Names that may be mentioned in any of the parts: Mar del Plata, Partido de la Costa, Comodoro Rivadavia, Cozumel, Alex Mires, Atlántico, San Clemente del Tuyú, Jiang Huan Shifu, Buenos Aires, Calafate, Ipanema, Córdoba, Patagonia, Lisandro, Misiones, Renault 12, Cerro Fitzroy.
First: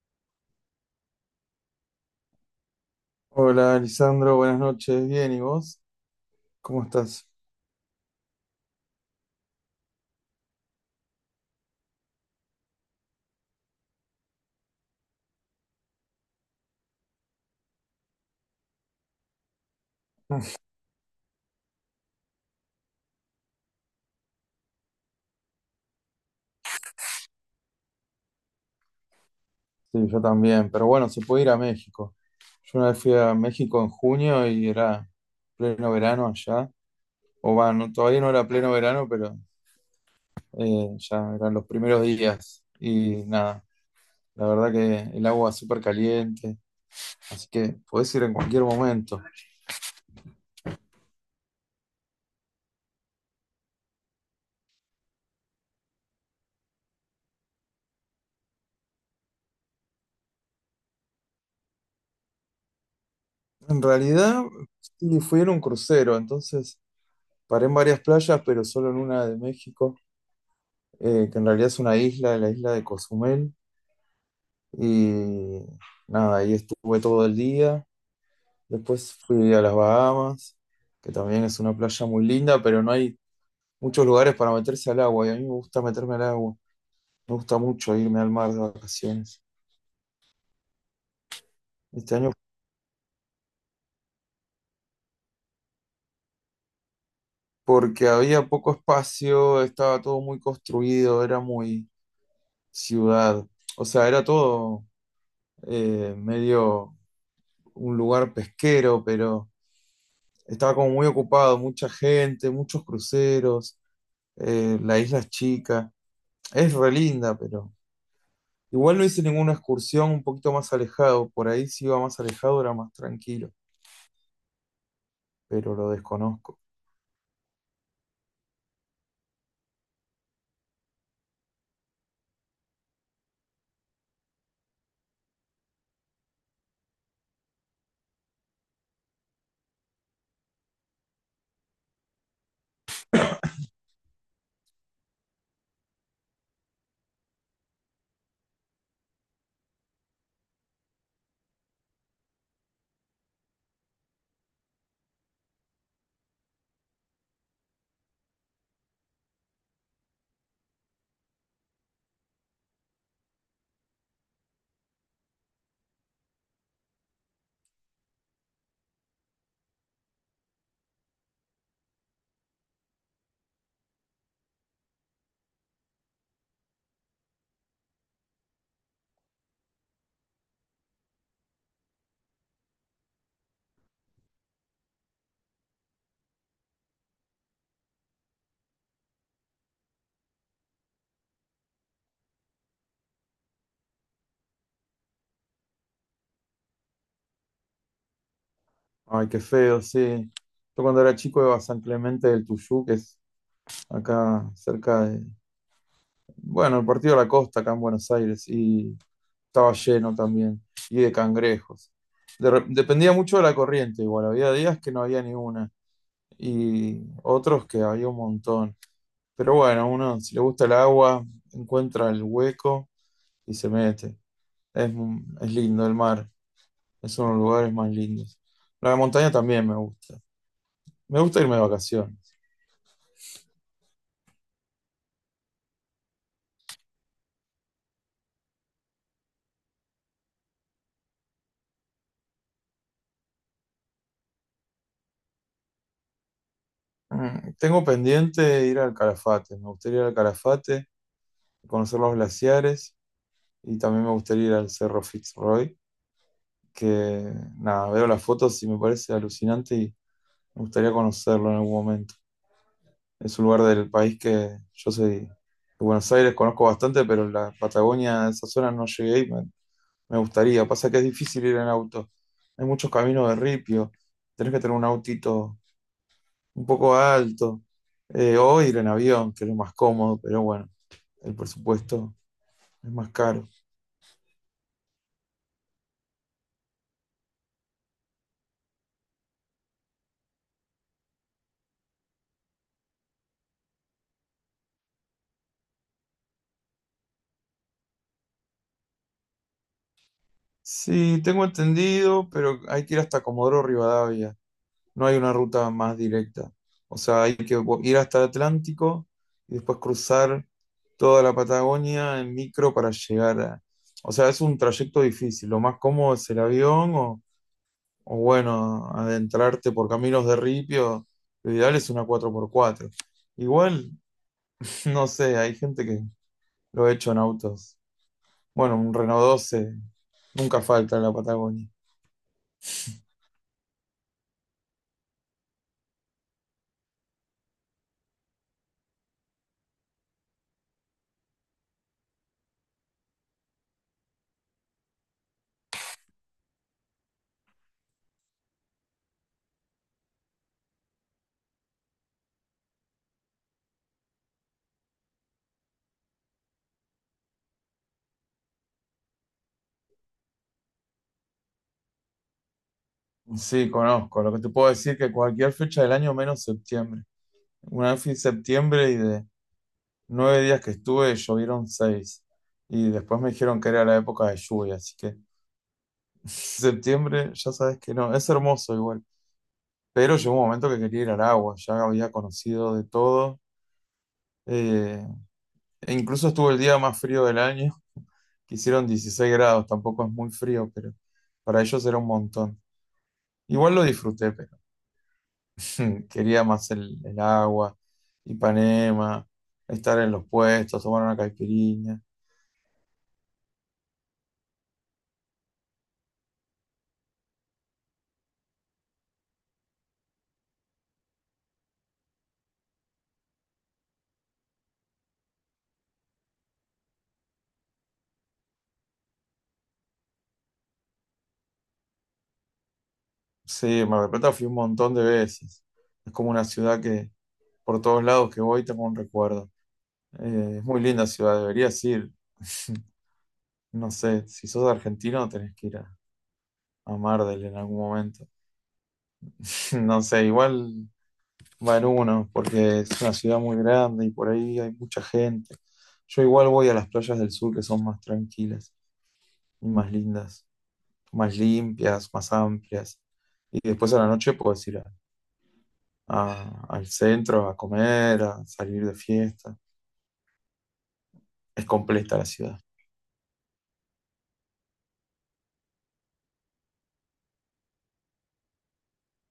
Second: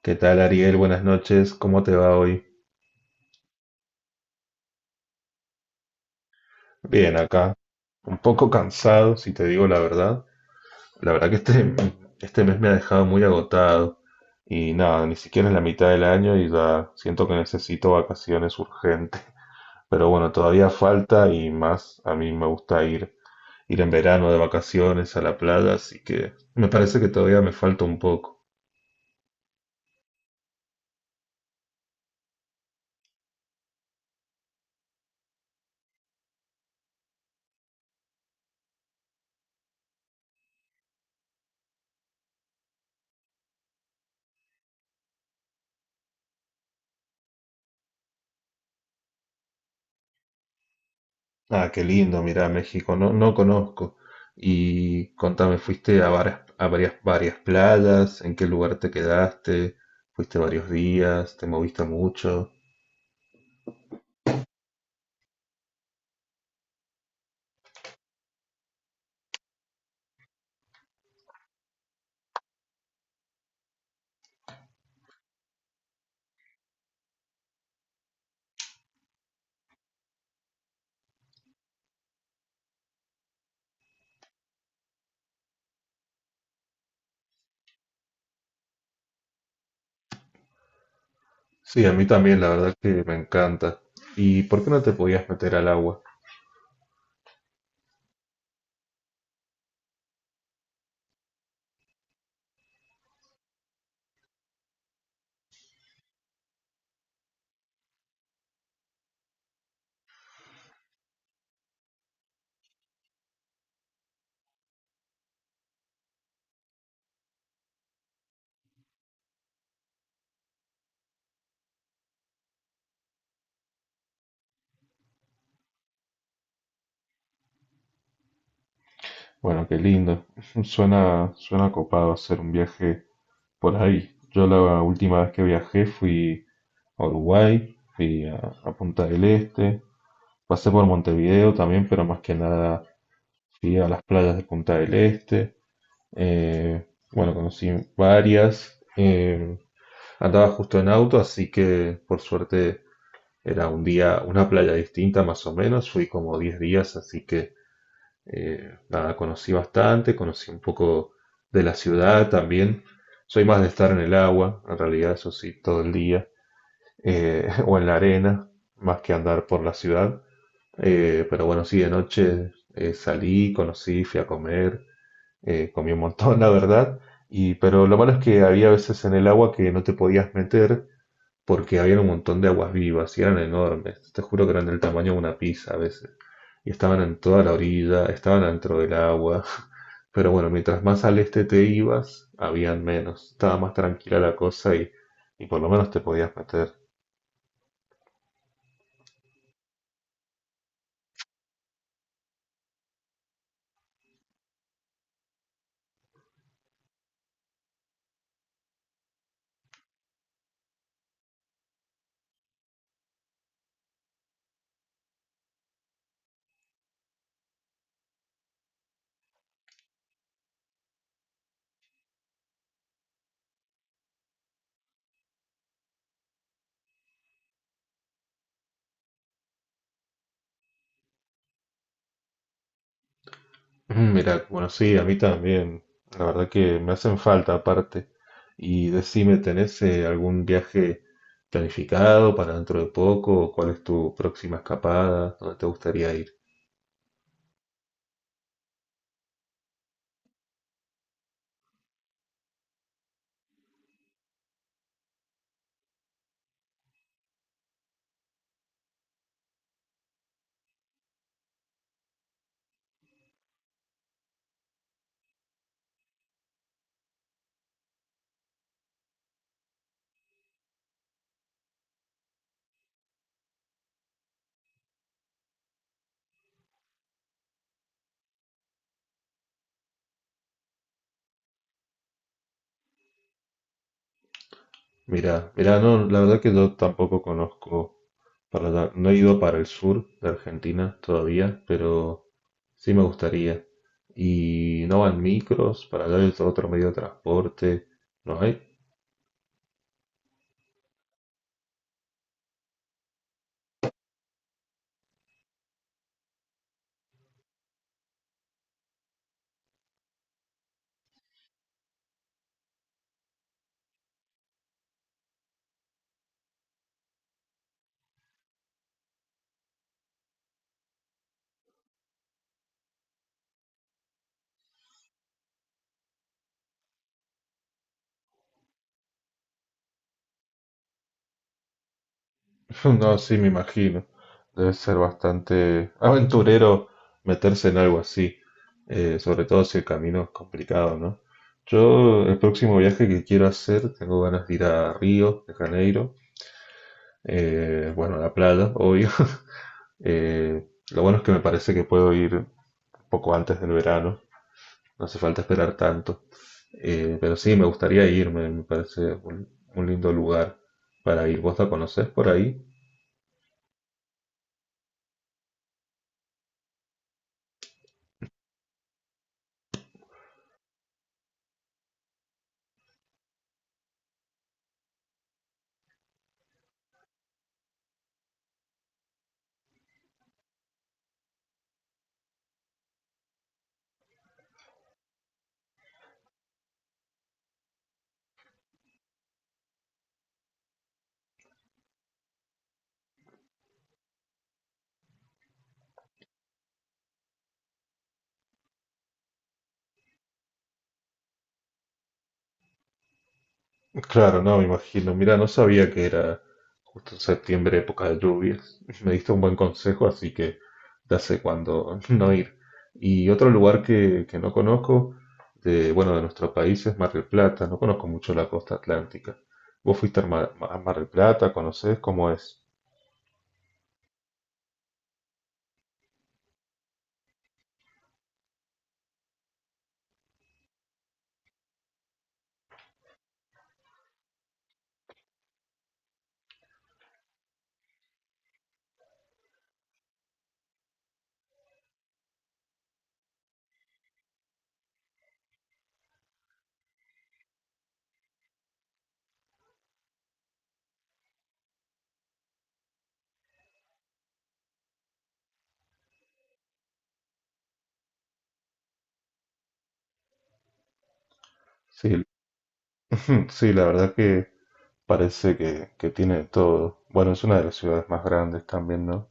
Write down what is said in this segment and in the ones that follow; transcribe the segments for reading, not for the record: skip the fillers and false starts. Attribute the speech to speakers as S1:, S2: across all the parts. S1: ¿Qué tal, Ariel? Buenas noches. ¿Cómo te va hoy?
S2: Hola, Lisandro, buenas noches. Bien, ¿y vos? ¿Cómo
S1: Bien,
S2: estás?
S1: acá. Un poco cansado, si te digo la verdad. La verdad que este mes me ha dejado muy agotado. Y nada, ni siquiera es la mitad del año y ya siento que necesito vacaciones urgentes. Pero bueno, todavía falta y más a mí me gusta ir en verano de vacaciones a la playa, así que me parece que todavía me falta un poco.
S2: Sí, yo también, pero bueno, se puede ir a México. Yo una vez fui a México en junio y era pleno verano allá. O bueno, todavía no era pleno verano, pero ya eran los primeros días. Y nada, la verdad que el agua súper caliente, así que podés ir en cualquier momento.
S1: Ah, qué lindo, mira, México, no, no conozco. Y contame, ¿fuiste a varias playas? ¿En qué lugar te quedaste? ¿Fuiste varios días? ¿Te moviste mucho?
S2: En realidad, sí, fui en un crucero, entonces paré en varias playas, pero solo en una de México. Que en realidad es una isla, la isla de Cozumel. Y nada, ahí estuve todo el día. Después fui a las Bahamas, que también es una playa muy linda, pero no hay muchos lugares para meterse al agua. Y a mí me gusta meterme al agua. Me gusta mucho irme al mar de vacaciones.
S1: Sí, a mí
S2: Este año,
S1: también, la verdad que me encanta. ¿Y por qué no te podías meter al agua?
S2: porque había poco espacio, estaba todo muy construido, era muy ciudad. O sea, era todo medio un lugar pesquero, pero estaba como muy ocupado, mucha gente, muchos cruceros, la isla es chica. Es re linda, pero igual no hice ninguna excursión un poquito más alejado. Por ahí si iba más alejado era más tranquilo, pero lo desconozco.
S1: Bueno, qué lindo. Suena copado hacer un viaje por ahí. Yo la última vez que viajé fui a Uruguay, fui a Punta del Este, pasé por Montevideo también, pero más que nada fui a las playas de Punta del Este, eh, bueno, conocí varias, andaba justo en auto, así que por suerte era un día, una playa distinta más o menos, fui como 10 días, así que nada, conocí bastante, conocí un poco de la ciudad también, soy más de estar en el agua, en realidad eso sí, todo el día, o en la arena, más que andar por la ciudad. Pero bueno, sí, de noche salí, conocí, fui a comer, comí un montón, la verdad, y, pero lo malo es que había veces en el agua que no te podías meter porque había un montón de aguas vivas y eran enormes, te juro que eran del tamaño de una pizza a veces, y estaban en toda la orilla, estaban dentro del agua, pero bueno, mientras más al este te ibas, habían menos, estaba más tranquila la cosa y por lo menos te podías meter.
S2: Ay, qué feo, sí. Yo cuando era chico iba a San Clemente del Tuyú, que es acá cerca de, bueno, el Partido de la Costa, acá en Buenos Aires, y estaba lleno también, y de cangrejos. Dependía mucho de la corriente, igual, había días que no había ni una. Y otros que había un montón. Pero bueno, uno si le gusta el agua, encuentra el hueco y se mete. Es, es lindo el mar, es uno de los lugares más lindos. La montaña también me gusta. Me gusta irme de vacaciones.
S1: Ujú. Mira, bueno, sí, a mí también. La verdad que me hacen falta aparte. Y decime, ¿tenés algún viaje planificado para dentro de poco? ¿Cuál es tu próxima escapada? ¿Dónde te gustaría ir?
S2: Tengo pendiente ir al Calafate. Me gustaría ir al Calafate, conocer los glaciares y también me gustaría ir al Cerro Fitzroy, que nada, veo las fotos y me parece alucinante y me gustaría conocerlo en algún momento. Es un lugar del país que yo soy de Buenos Aires, conozco bastante, pero la Patagonia, esa zona no llegué y me gustaría. Pasa que es difícil ir en auto. Hay muchos caminos de ripio, tenés que tener un autito un poco alto, o ir en avión, que es lo más cómodo, pero bueno, el presupuesto es más caro.
S1: Mira, no, la verdad que yo tampoco conozco para allá. No he ido para el sur de Argentina todavía, pero sí me gustaría. Y no van micros, para allá es otro medio de transporte. ¿No hay?
S2: Sí, tengo entendido, pero hay que ir hasta Comodoro Rivadavia. No hay una ruta más directa. O sea, hay que ir hasta el Atlántico y después cruzar toda la Patagonia en micro para llegar a. O sea, es un trayecto difícil. Lo más cómodo es el avión o, bueno, adentrarte por caminos de ripio. Lo ideal es una 4x4. Igual, no sé, hay gente que lo ha hecho en autos. Bueno, un Renault 12 nunca falta en la Patagonia.
S1: No, sí, me imagino. Debe ser bastante aventurero meterse en algo así, sobre todo si el camino es complicado, ¿no? Yo, el próximo viaje que quiero hacer, tengo ganas de ir a Río de Janeiro, bueno, a la playa, obvio. Lo bueno es que me parece que puedo ir un poco antes del verano, no hace falta esperar tanto. Pero sí, me gustaría irme, me parece un lindo lugar para ir. ¿Vos la conocés por ahí?
S2: Sí, conozco. Lo que te puedo decir que cualquier fecha del año menos septiembre. Una vez fui en septiembre y de 9 días que estuve llovieron seis. Y después me dijeron que era la época de lluvia, así que septiembre ya sabes que no, es hermoso igual. Pero llegó un momento que quería ir al agua, ya había conocido de todo. eh, e incluso estuvo el día más frío del año, que hicieron 16 grados, tampoco es muy frío, pero para ellos era un montón. Igual lo disfruté, pero quería más el agua, Ipanema, estar en los puestos, tomar una caipirinha.
S1: Claro, no, me imagino. Mira, no sabía que era justo en septiembre, época de lluvias. Me diste un buen consejo, así que ya sé cuándo no ir. Y otro lugar que no conozco, de, bueno, de nuestro país es Mar del Plata. No conozco mucho la costa atlántica. ¿Vos fuiste a Mar del Plata? ¿Conocés cómo es?
S2: Sí, Mar del Plata fui un montón de veces. Es como una ciudad que por todos lados que voy tengo un recuerdo. Es muy linda ciudad, deberías ir. No sé, si sos argentino tenés que ir a Mar del en algún momento. No sé, igual va en uno, porque es una ciudad muy grande y por ahí hay mucha gente. Yo igual voy a las playas del sur que son más tranquilas y más lindas, más limpias, más amplias. Y después a la noche puedes ir al centro a comer, a salir de fiesta. Es completa
S1: Sí,
S2: la ciudad.
S1: sí, la verdad que parece que tiene de todo. Bueno, es una de las ciudades más grandes también, ¿no?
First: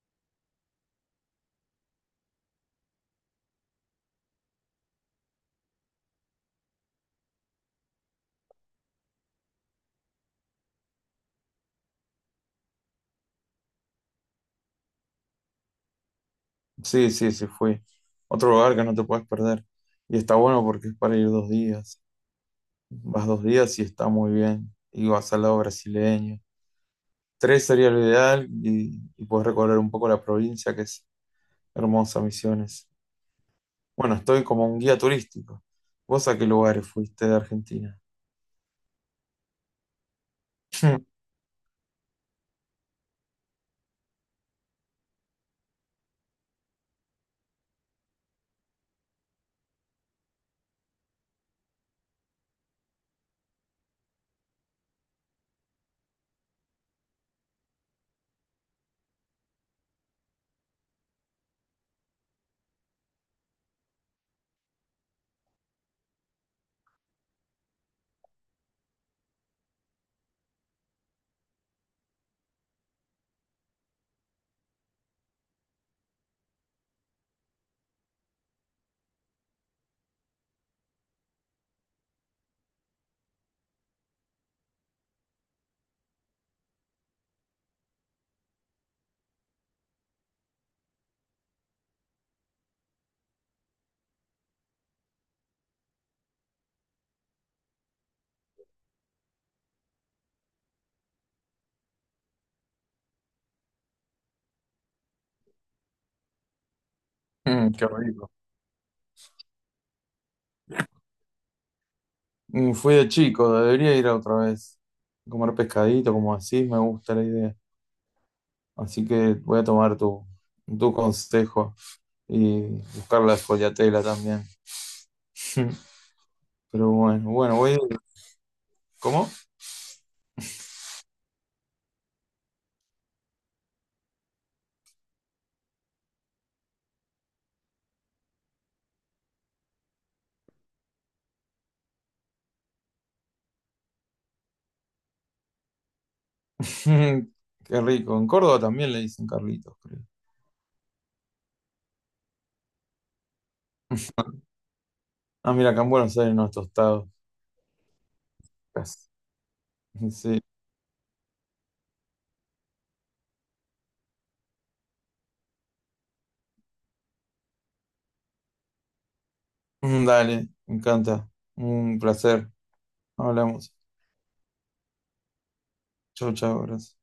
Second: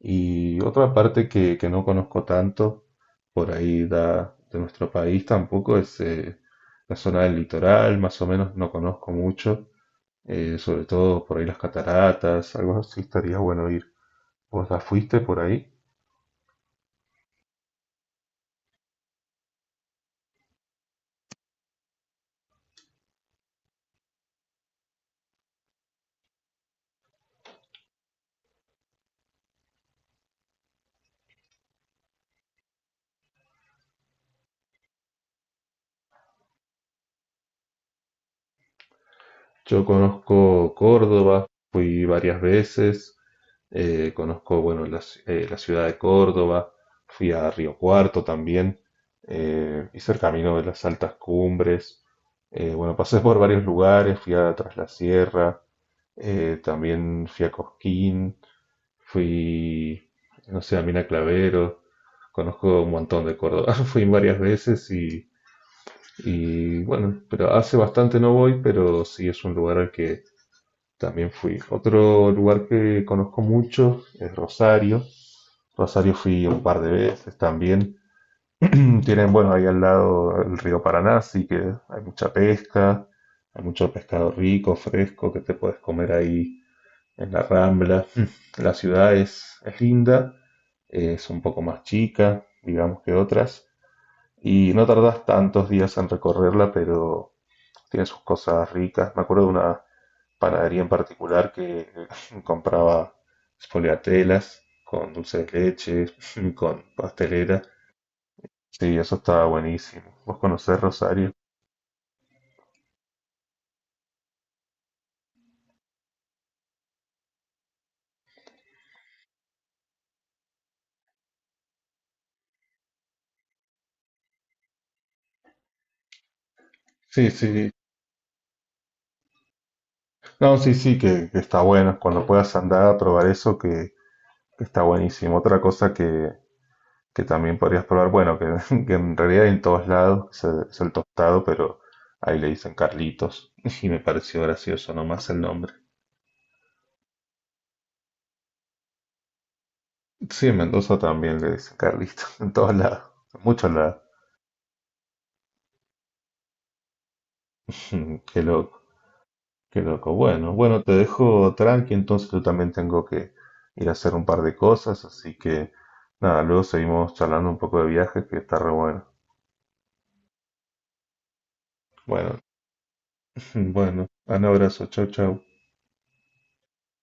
S1: Y otra parte que no conozco tanto, por ahí da, de nuestro país tampoco, es la zona del litoral, más o menos no conozco mucho, sobre todo por ahí las cataratas, algo así estaría bueno ir. ¿Vos ya fuiste por ahí?
S2: Sí, sí, sí, fui. Otro lugar que no te puedes perder. Y está bueno porque es para ir 2 días. Vas 2 días y está muy bien. Y vas al lado brasileño. Tres sería lo ideal y puedes recorrer un poco la provincia, que es hermosa, Misiones. Bueno, estoy como un guía turístico. ¿Vos a qué lugares fuiste de Argentina?
S1: Yo conozco Córdoba, fui varias veces, conozco, bueno, la ciudad de Córdoba, fui a Río Cuarto también, hice el camino de las altas cumbres, bueno, pasé por varios lugares, fui a Tras la Sierra, también fui a Cosquín, fui, no sé, a Mina Clavero, conozco un montón de Córdoba, fui varias veces y bueno, pero hace bastante no voy, pero sí es un lugar al que también fui. Otro lugar que conozco mucho es Rosario. Rosario fui un par de veces también. Tienen, bueno, ahí al lado el río Paraná, así que hay mucha pesca, hay mucho pescado rico, fresco, que te puedes comer ahí en la Rambla. La ciudad es linda, es un poco más chica, digamos que otras, y no tardas tantos días en recorrerla, pero tiene sus cosas ricas. Me acuerdo de una panadería en particular que compraba spoliatelas con dulce de leche, con pastelera.
S2: Mm, qué rico.
S1: Sí, eso estaba buenísimo. ¿Vos conocés Rosario?
S2: Mm, fui de chico, debería ir otra vez. Comer pescadito, como así, me gusta la idea. Así que voy a tomar tu consejo. Y buscar la espoliatela también. Pero
S1: Sí,
S2: bueno, bueno,
S1: sí.
S2: voy. ¿Cómo?
S1: No, sí, que está bueno. Cuando puedas andar a probar eso, que está buenísimo. Otra cosa que también podrías probar, bueno, que, que en realidad hay en todos lados es es el tostado, pero ahí le dicen Carlitos y me pareció gracioso nomás el nombre.
S2: Qué rico. En Córdoba también le dicen Carlitos, creo.
S1: Sí, en Mendoza también le dicen Carlito, en todos lados, en muchos lados.
S2: Ah, mira, acá en Buenos Aires no es tostado.
S1: Qué loco,
S2: Casi.
S1: qué loco.
S2: Sí.
S1: Bueno, bueno, te dejo tranqui, entonces yo también tengo que ir a hacer un par de cosas, así que nada, luego seguimos charlando un poco de viajes, que está re bueno.
S2: Mm, dale, me encanta. Un
S1: Bueno,
S2: placer. Hablamos.
S1: bueno, un abrazo, chau, chau.
S2: Chau, chau, gracias.